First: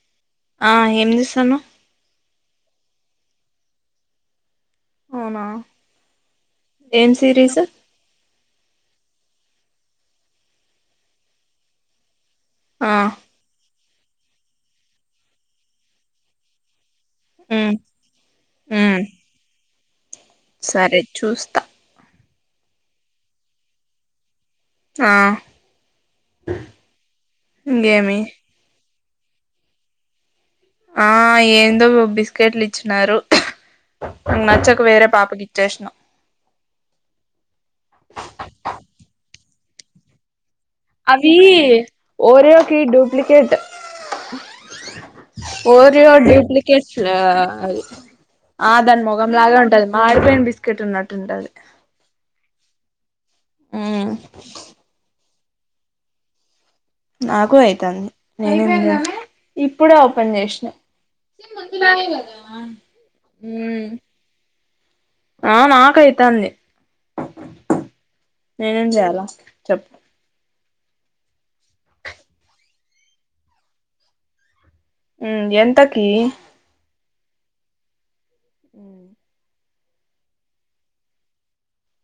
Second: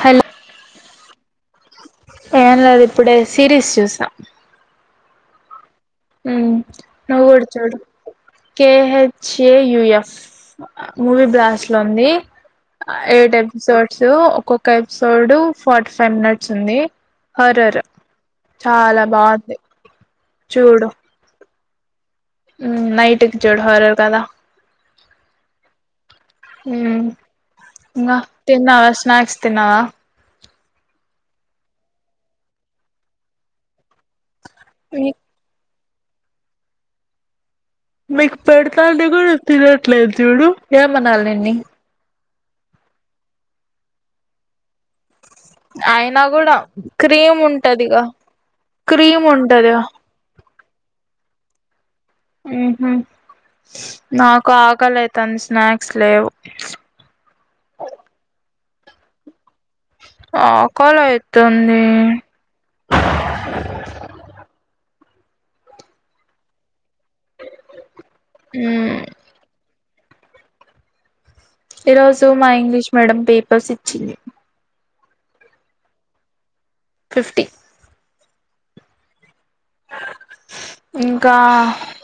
Hello ఆ ఏం చేస్తున్నావ్ ఏం లేదు ఇప్పుడే సిరీస్ చూసా అవునా ఉమ్ ఏం నువ్వు కూడా సిరీస్ చూడు కేహే జేయుఎఫ్ మూవీ బ్లాస్ట్ లో ఉంది ఆ ఏడు ఎపిసోడ్ ఒక్కొక్క ఎపిసోడ్ ఫార్టీ ఫైవ్ మినిట్స్ ఉంది ఉమ్ హార్రర్ ఉమ్ చాలా బాంది సరే చూస్తా నైట్కి చూడు హార్రర్ కదా ఆ ఉమ్ ఇంగ ఇంకేమి తిన్నావా వ స్నాక్స్ తిన్నావా ఆ ఏందో బిస్కెట్లు ఇచ్చినారు నాకు నచ్చక వేరే పాపకి ఇచ్చేసినా మీకు పెడతాండు గూడు తినట్లేదు జూడు ఏమనాలి అవి నిన్నీ ఓరియోకి డ్యూప్లికేట్ ఓరియో అయినా కూడా డ్యూప్లికేట్స్ క్రీమ్ ఉంటదిగా ఆదాని క్రీమ్ ముగం లాగే ఉంటదిగా ఉంటది మాడిపొయిన బిస్కెట్ ఉన్నట్టు ఉంటది. హ్మ్ హు నాకు ఆకలై తన్ స్నాక్స్ లేవ్ నాకు అయితాంది నేను ఇప్పుడే ఓపెన్ చేశ్నా ఆకలి అయితుంది ఆ నాకైతాంది నేనేం మ్మ్ చేయాల చెప్పు చెప్ ఈ రోజు మా ఇంగ్లీష్ మీడియం పేపర్స్ ఇచ్చింది. హ్మ్ ఎంతకి. ఫిఫ్టీ హుమ్ ఇంకా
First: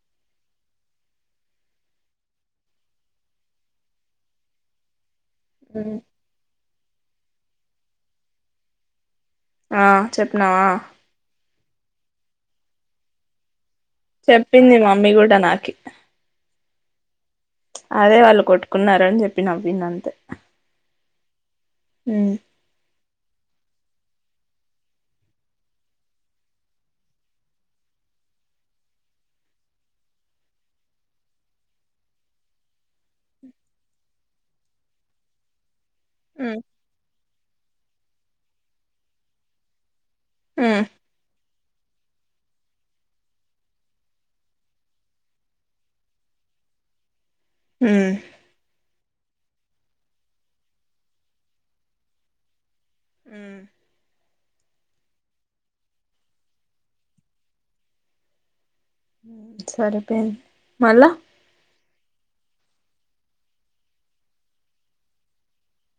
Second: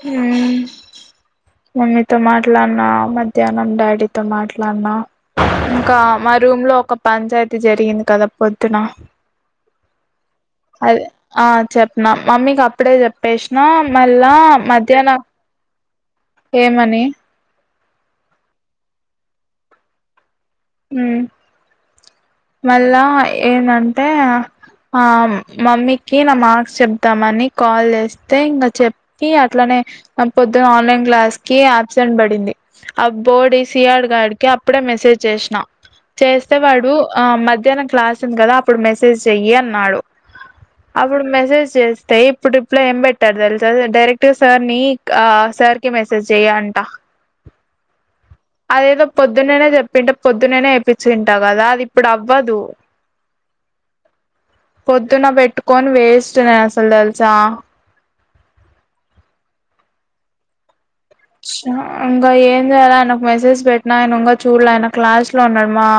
హుమ్ మమ్మీతో మాట్లాడ్నా మధ్యాహ్నం డాడీతో మాట్లాడ్నా ఇంకా మా రూమ్ లో ఒక పంచాయతీ జరిగింది కదా పొద్దున ఆ చెప్నవా చెప్నా మమ్మీకి అక్కడే చెప్పేష్ ఆ మళ్ళా చెప్పింది మమ్మీ మధ్యాహ్న కూడా నాకి ఏమని అదే వాళ్ళు కొట్టుకున్నారని చెప్పి నవ్వింది అంతే హమ్ ఉమ్ మళ్ళా ఏంటంటే ఆ మమ్మీకి నా మార్క్స్ చెప్దామని కాల్ చేస్తే ఇంకా చెప్పి అట్లానే పొద్దున ఆన్లైన్ క్లాస్ కి ఆబ్సెంట్ పడింది ఆ బోడి సిఆర్ గాడికి అప్పుడే మెసేజ్ చేష్న చేస్తే వాడు ఆ మ మధ్యాహ్న క్లాసుంది కదా అప్పుడు మెసేజ్ చెయ్యి అన్నాడు ఉమ్ అప్పుడు మెసేజ్ చేస్తే ఇప్పుడు రిప్లై ఏం పెట్టాడు తెలుసా, డైరెక్ట్ సార్ ని ఆ సార్ కి మెసేజ్ చెయ్ అంట మ్ ఎదో పొద్దునైనా చెప్ ప్పింట పొద్దునైనే వేపించింటావు కదా అది ఇప్పుడు అవ్వదు. మ్ పొద్దున్న పెట్టుకొని వేస్ట్ నేన్ అసల్ తెల్సా సరిపోయింది మళ్ళా అహ్ ఇంకా ఏం చేయాలా ఆయనకి మెసేజ్ పెట్టిన ఆయన ఇంకా చూడ్ల. ఆయన క్లాస్ లో ఉన్నాడు మా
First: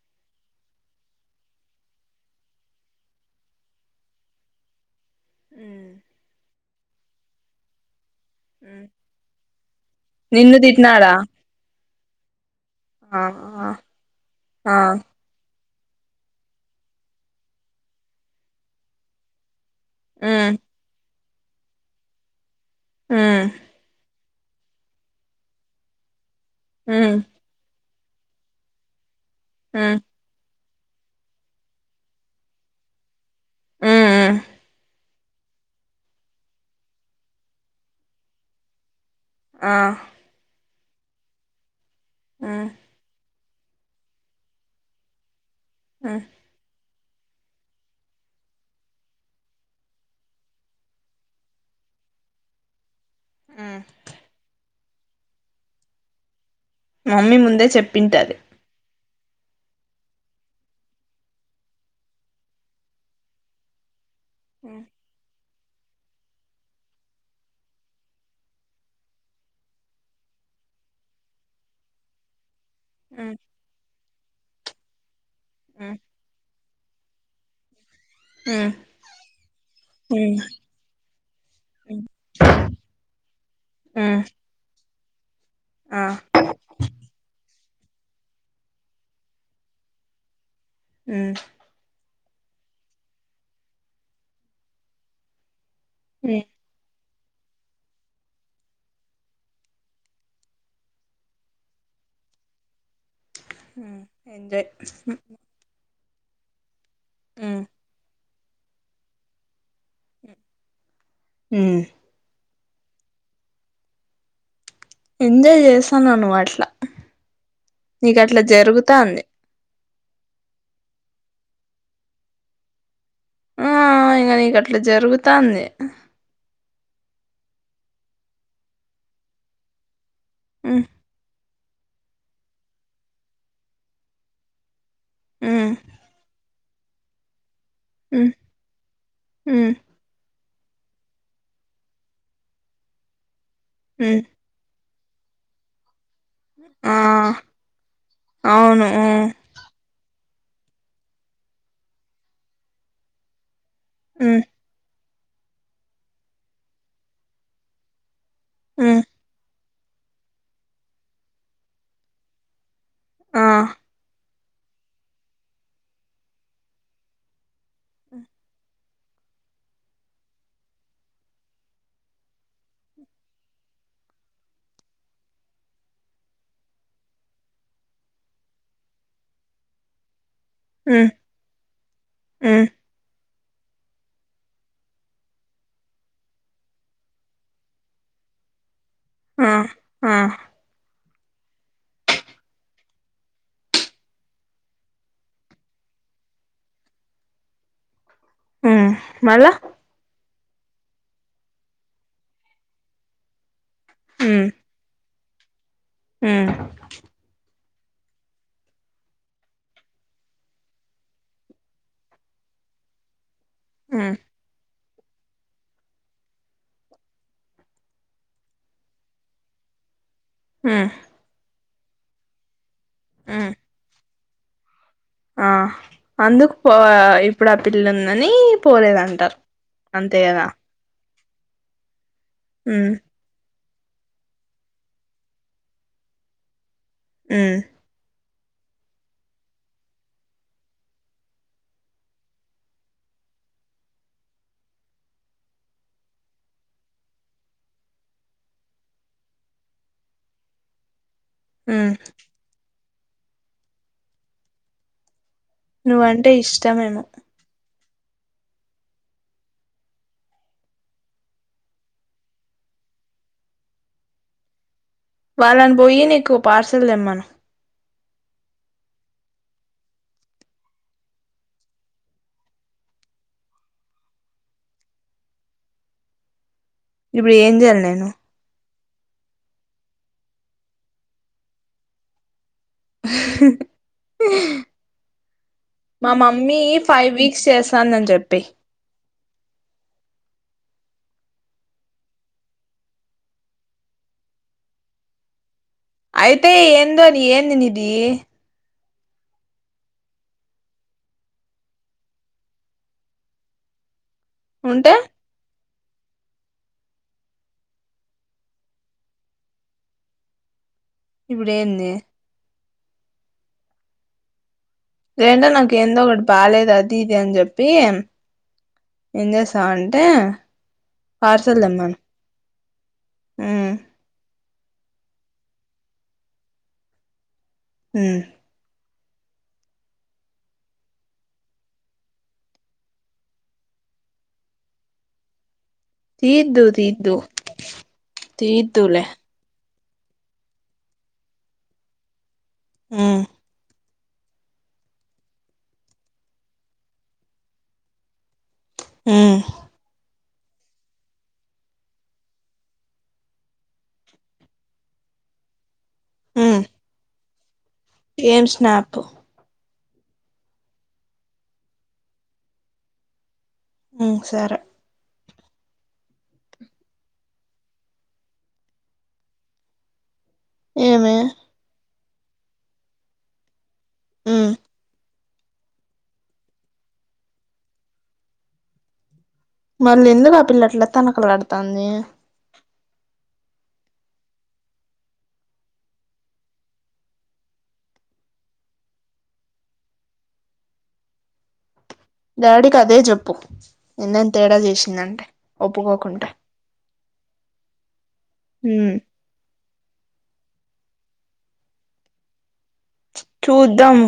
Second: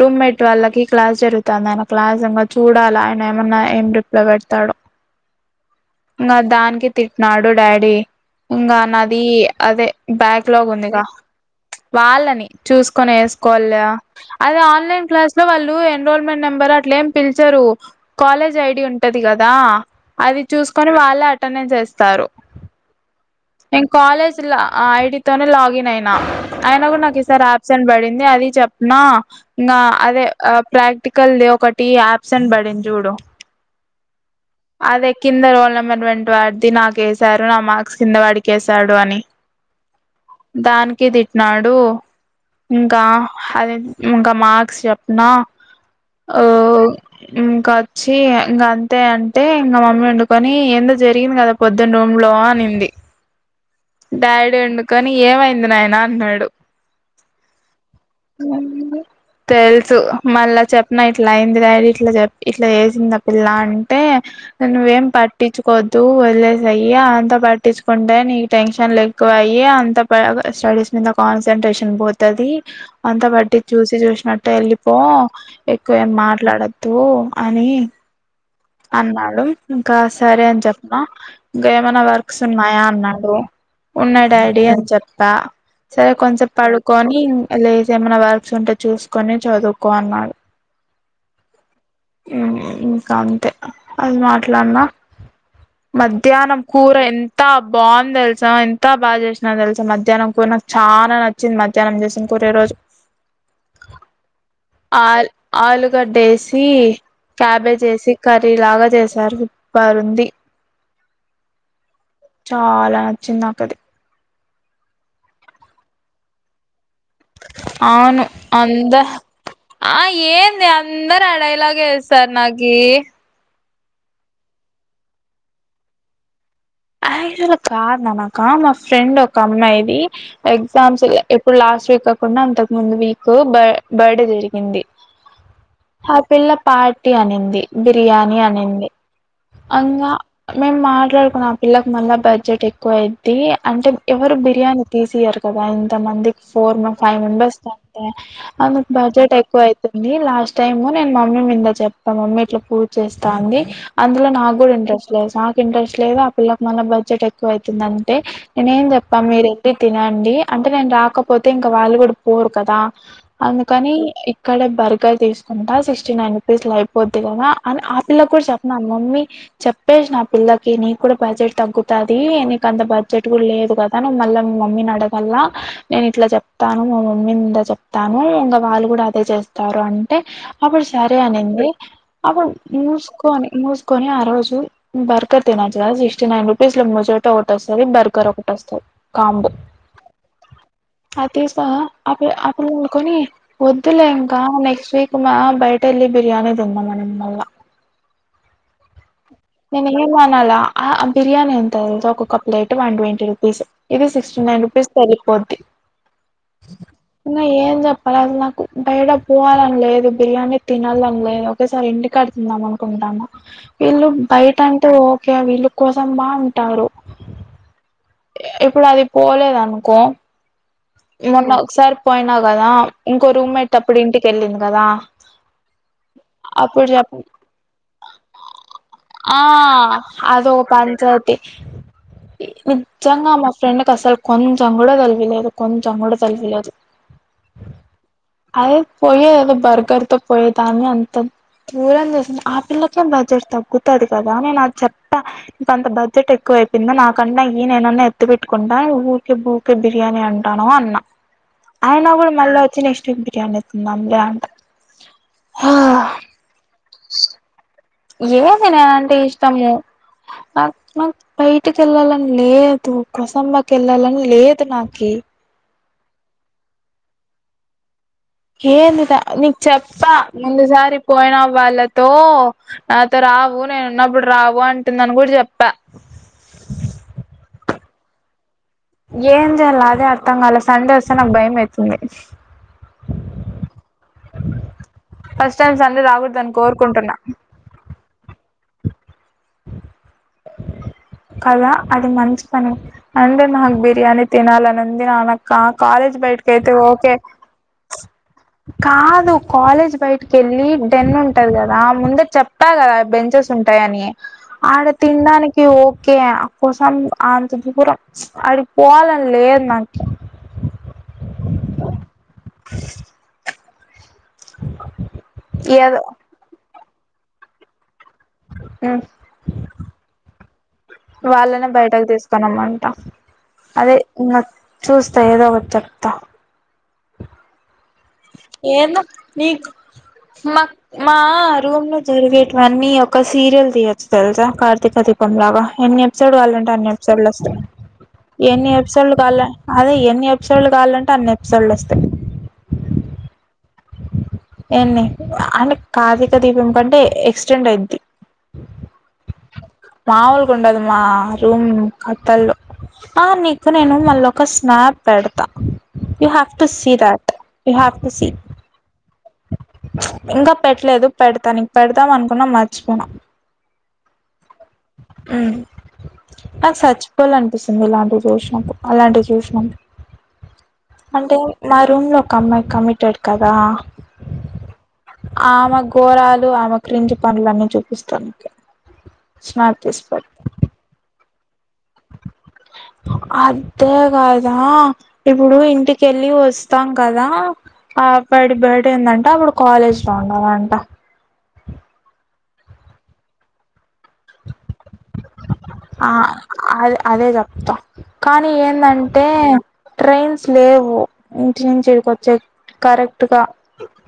రూమ్మేట్ వాళ్ళకి క్లాస్ జరుగుతాంది. ఆయన క్లాస్ ఉంది చూడాలా ఆయన ఏమన్న రిప్లై పెడతాడో. తే తిట్టినాడు డాడీ ఇంకా నాది అదే నిన్ను బ్యాక్లాగ్ ఉందిగా తిట్టినాడా చ్. వాళ్ళని చూసుకొని ఆ ఏస్కోవాలిగా అదే ఆ ఆన్లైన్ క్లాస్ లో వాళ్ళు. ఇప్పుడు ఎన్రోల్మెంట్ నెంబర్ అట్లా ఏం పిలిచరు కాలేజ్ ఐడి ఉంటది కదా. అవి ఉమ్ టే వాళ్ళే అటెండెన్స్ ఏస్తారు. ఉమ్ నేన్ కాలేజ్ తిల్ల ఆ ఐడితోనే లాగిన్ అయినా. అయిన కూడా ఉమ్ నాకు ఈ సారి ఆబ్సెంట్ పడింది. టే అది చెప్పనా నా ఉమ్ అదే ఆ ప్రాక్టికల్ ది ఒకటి ఆబ్సెంట్ పడింది చూడు. ఊ ఉహ్ అదే కింద రోల్ నెంబర్ ట్వంటీ వాడిది నాకేశారు. నా మార్క్స్ కిందవాడికి వేశాడు అని ఆ దానికి తిట్టినాడు. ఉమ్ ఇంకా అదే ఇంకా మార్క్స్ చెప్పిన ఉమ్ ఓ ఇంక వచ్చి ఇంక అంతే అంటే ఇంకా మమ్మీ అందుకొని ఏందో జరిగింది కదా పొద్దున రూమ్లో అనింది. ఉమ్ డాడీ ఉండి కానీ ఏమైంది నాయన అన్నాడు. మమ్మీ ముందే చెప్పింటది. తెలుసు మళ్ళ చెప్పిన ఇట్లా అయింది. డాడీ ఇట్లా చె ఇట్లా చేసింది. ఆ పిల్ల అంటే ఉమ్ నువ్వేం పట్టిచుకోవద్దు వదిలేసేయ్యి. అంతా పట్టించుకుంటే నీ టెన్షన్లు ఎక్కువ అయ్యి అంత స్టడీస్ మీద కాన్సన్ట్రేషన్ పోతది. అంతా ఉమ్ బట్టి చూసి చూసి నట్ట ఏళ్లిపో ఉమ్ ఎక్కువేం మాట్లాడద్ తో అని అన్నాడు ఇంకా ఉమ్ సరే అని చెప్పిన. ఇంకా ఏమైనా ఉమ్ వర్క్స్ ఉన్నాయా అన్నాడు. ఉమ్ ఉన్నాయి డాడీ అని చెప్ త ఆ సరే కొంసెపు పడుకొని లేచి ఏమైనా వర్క్స్ ఉంటే చూసుకొని చదువుకో అన్నాడు హ్మ్ ఇంకా అంతే అది మాట్లాడినా ఉమ్ మధ్యాహ్నం కూర ఎం త బాగుంది తెలుసా ఎంత బాచేసినా తెలుసా మధ్యాహ్నం కూర నాకు చాలా నచ్చింది మధ్యాహ్నం చేసిన కూర ఈరోజు హ్మ్ ఎంజాయ్ గడ్డెసీ మ్మ్ క్యాబే చేసి కర్రీ లాగా చేశారు సూపర్ రుంది హ్మ్మ్ చాలా నచ్చింది నాకది ఎంజాయ్ చేస్తున్నావ్ నువ్అట్లా అవును అంత జరుగుతాంది ఆ ఏంది అందరు అడయిలాగ ఏస్తారు నాకి ఆ ఇంగ నీకు అట్లా జరుగుతాంది క్చుల్ ఒక కార్ నానాక మా ఫ్రెండ్ ఒక అమ్మాయిది మ్మ్ ఎగ్జామ్స్ ఇప్పుడు లాస్ట్ వీక్ కాకుండా అంతకు ముందు వీక్ బ బర్డే జరిగింది మ్మ్ ఆ పిల్ల పార్టీ అనింది మ్మ్ బిర్యానీ అనింది మ్మ్ అకా మేము మాట కున్నా పిల్లకు మళ్ళా బడ్జెట్ ఎక్కువ అయిద్ది అంటే మ్మ్ ఎవరు బిర్యానీ తీసీయారు కదా ఇంత మందికి ఫోర్ ఆ ఫైవ్ మెంబర్స్ కంటే అందుకు అవును మ్మ్ బడ్జెట్ ఎక్కువ అవుతుంది లాస్ట్ టైము నేను మమ్మీ మింద చెప్తా మమ్మీ ఇట్లా పూజ చేస్తా అంది అందులో మ్మ్ నాకు కూడా ఇంట్రెస్ట్ నాకు ఇంట్రెస్ట్ లేదు పిల్లకి మన బడ్జెట్ ఎక్కువ అవుతుంది అంటే నేను ఏం మ్మ్ చెప్పా మీరు వెళ్ళి తినండి అంటే నేను రాకపోతే ఇంకా వాళ్ళు కూడా పోరు కదా ఆ అందుకని ఇక్కడ బర్గర్ తీసుకుంటా సిక్స్టీ నైన్ రూపీస్ లో అయిపోద్ది కదా అని ఆ పిల్లకి కూడా చెప్పిన మమ్మీ చెప్పేసినా పిల్లకి నీ కూడా బడ్జెట్ తగ్గుతది నీకు అంత బడ్జెట్ కూడా లేదు కదా ను మళ్ళా మమ్మీని అడగలా నేను ఇట్లా చెప్తాను మా మమ్మీంద చెప్తాను ఇంకా వాళ్ళు కూడా అదే చేస్తారు అంటే అప్పుడు మ్మ్ సరే అనింది అప్పుడు మ్మ్ మూసుకొని ముూసుకొని ఆ రోజు బర్గర్ తి సిక్స్టీ నైన్ రూపీస్ మజోట ఒకటి వస్తది బర్గర్ ఒకటి వస్తది కాంబు ఆ ఆ అ తీసినావ అప్పు అప్పుడు కొని వద్దులే ఇంక నెక్స్ట్ వీక్ అమ్మి బయట వెళ్లి బిర్యానీ తిందాం అనింది మళ్ళా. మ్మ్ మళ్ళ నేను ఏమనాలా. ఆ బిర్యానీ ఎంతో తెలుసా ఒకొక్క ప్లేట్ వన్ ట్వంటీ రూపీస్. ఇది సిక్స్టీ మ్మ్ నైన్ రూపీస్ ఎళ్లిపోద్ది. మ్మ్ ఇంగా ఏ చెప్పరాదు. నాకు బయటకు పోవాలని లేదు, బిర్యానీ తినాలని లేదు. ఒకేసారి ఇంటికాడ తిందాం అనుకుంటున్నాము. వీళ్ళు మ్మ్ బయట అంటే ఓకే వీళ్ళు కోసం పా అంటాడు. ఇ ఇప్పుడు అది పోలేదనుకో మ్మ్ మొన్నా ఒకసారి పోయినకదా. ఇంకో మ్మ్ రూమ్మేట్ అప్పుడు ఇంటికి కి వెళ్ళింది కదా. ఆ అందుకు పో అప్పుడు చెప్ ఇప్పుడు ఆ పిల్ల ఉందని పోలేదంటారు అంతే కదా. తే ఇ మ్మ్ హు మా ఫ్రెండ్ కి అసలు కొంచం కూడా తలకాయ లేదు. కొంచెం కూడా తలకాయ లేదు. ఊ అదే పోయేది ఎదో బర్గర్ తో పోయేదాన్ని అంత దూరం చేసింది. ఆ పిల్లకే బడ్జెట్ తగ్గుతది కదా నేను అది చెప్తా అంత బడ్జెట్ ఎక్కువ అయిపోయింది నాకన్నా నేను ఎన్నన్నా ఎత్తి పెట్టుకుంటా ఊకే ఊకే బిర్యానీ అంటానవు అన్నా. మ్మ్ ఆయన కూడా మల్ వచ్చి నెక్స్ట్ ఇంటికాడనే తిందాంలే అంట. నువ్వంటే ఇష్టమేమో. ఏది నేనంటే ఇష్టము. నాకు నాకు బయటికి వెళ్ళాలని లేదు కుసంబకి వెళ్ళాలని లేదు నా వల్లనూ పోయి నీకు పార్సల్ తెమ్మను. ఏందిట నీకు చెప్పా. ముందుసారి పోయిన వాళ్ళతో నాతో రావు నేనున్నప్పుడు రావు అంటుందని కూడా చెప్పా. ఇప్పుడు ఏం చేయాలి నేను. ఏం చేయాలి అదే అర్థం కాల సండే వస్తే నాకు భయం అయితుంది. ఫస్ట్ టైం సండే మా రాకూడదని మమ్మీ ఫైవ్ కోరుకుంటున్నా వీక్స్ చేస్తాంతది అని చెప్పేయ్. కదా అది మంచిపని అంది నాకు బిర్యాని తినాలని ఉంది రావాక్కా అయితే ఏందోని ఏంది నిది. కాదు కాలేజ్ బయటకి వెళ్ళి డెన్ ఉంటది కదా ముందే చెప్తా కదా బెంచెస్ ఉంటాయని. ఆడ ఉంటే తినడానికి క్యూ ఓకే అమె కోసం అంత దూరం ఆడికి పోవాలని లేదు నాకి. ఇప్పుడేంది [inaudible] ఏంటో నాకెందో ఏదో ఒకటి బాలేదది ఇది అని చెప్పి ఏం చేస్తావంటే వాళ్ళనే బయటకు తీసుకరమంటా ఉమ్ అదే చూస్తా ఏదో ఒకటి చెప్తా ఉమ్ ఏందో నీకు మా మా రూమ్ లో జరిగేటివన్ని ఒక సీరియల్ తీయొచ్చు తెలుసా కార్తీక దీపం లాగా ఎన్ని ఎపిసోడ్ తీద్దు కావాలంటే అన్ని తీద్దు ఎపిసోడ్లు వస్తాయి ఎన్ని తీద్దులే ఎపిసోడ్లు కావల అదే ఎన్ని ఎపిసోడ్లు కావాలంటే అన్ని ఎపిసోడ్లు వస్తాయి హు ఏన్ని అ కార్తీక దీపం కంటే ఎక్స్టెండ్ అయిద్ది హు మాములుగా ఉండదు మా రూమ్ కథలు ఆ నీకు నేను మల్ల ఒక స్నాప్ పెడతా you have um to see that ఏం స్నాపు ఇంకా పెట్టలేదు పెడతా నీక్ పెడదాం అనుకున్నా మర్చిపోయినా ఉ సరే ఉ నాకు సచ్చిపోవాల అనిపిస్తుంది ఇలాంటి చూసినప్పుడు అలాంటివి చూసిన ఏమి అంటే మా రూమ్ లో కమై కమిటెడ్ కదా ఉ ఆమె ఘోరాలు ఆమె క్రింజ్ పనులన్నీ చూపిస్తానికి మళ్ళి ఎందుకు ఆ పిల్ల అట్ల తనకులా తాంది అదేకాదా ఇప్పుడు ఇంటికి వెళ్ళి వస్తాం కదా ఆ బటి బదిందంట అప్పుడు కాలేజ్లో ఉంన్నాదంట డాడీ కదే చెప్పు నిన్నేం తేడా చేసి సిందంటే ఆ ఒప్పుకోకుంటే అదే అదే చెప్తా కానీ మ్ ఏందంటే ట్రైన్స్ లేవు ఇంటి నుంచి ఈడికి వచ్చే చూద్దాం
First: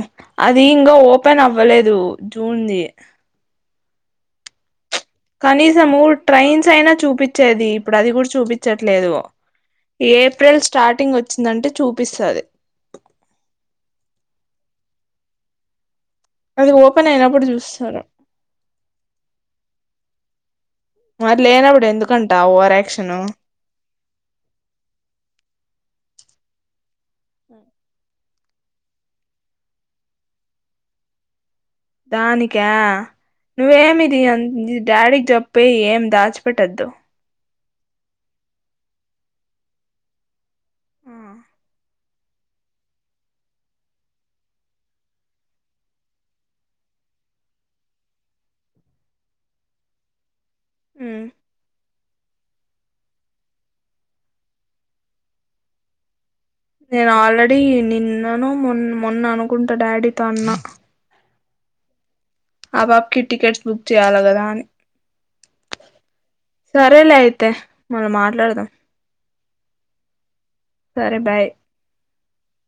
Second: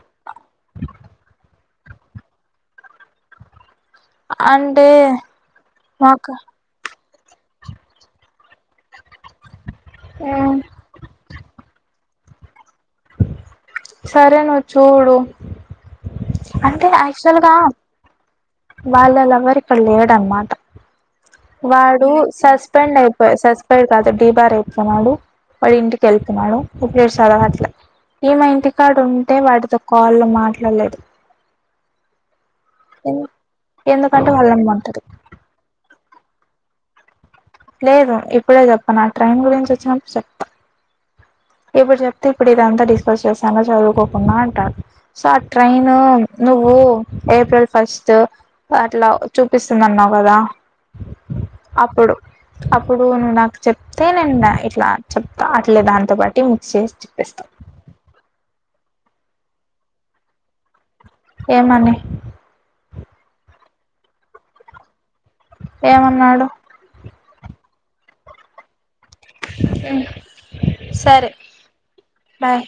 అది ఇంగ ఓపెన్ అవ వ్వలేదు జూన్ ది అన్ కనీసమూ ట్రైన్స్ అయినా చూ పిచ్చేది ఇప్పుడు అది కూడా చూపిచ్చట్లేదు ఏప్రిల్ స్టార్టింగ్ వచ్చిందంటే చూప్ ప్పిస్తది సరే నువ్వు చూడు అది అంటే ఓపెన్ యాక్చువల్ అయినప్పుడు గా జూస్సారు వాళ్ళ లవర్ ఇక్కడ లేడన్నమాట మరి లేనప్పుడు వాడు ఎందుకంట ఓవర్ సస్పెండ్ యాక్షను అయిపోయె సస్పెండ్ కాదు. డీబార్ అయిపోయినాడు వాడు ఇంటికి తెల్తున్నాడు ప్పుట్లేడు సదవట్లా ఈ మా ఇంటికాడుంటే వాడితో కాల్లో మాట్లాడలేదు. దానికా నువ్వేమిది ఎందుకంటే వాళ్ళమ్మ ఉంటది డాడీకి చెప్పై ఏమి దాచు పెటద్దు లేదు ఇప్పుడే చెప్పన్ నా ట్రైన్ గురించి వచ్చినప్పుడు చెప్తా ఇప్పుడు చెప్తే ఇప్పుడు ఇదంతా డిస్కస్ చేశావు చదువుకోకుండా అంటాడు సో ఆ ట్రైన్ నువ్వు ఏప్రిల్ ఫస్ట్ అట్ల చూపిస్తుంది అన్నావు కదా ఉ అప్పుడు అప్పుడు నువ్వు నాకు చెప్తే నేను ఇట్ల చెప్తా అట్లే దాంతో పాటు నేను ఆల్రేడి నిన్నను మన్ మొన్న అనుకుంట డాడీతో అన్న ఏ మ అబ్రాప్కి టికెట్స్ బుక్ చేయాలి కదా అని ఏమన్నాడు అంతే మనం మాట్లాడదాం ఆ సరే బాయ్ బయ్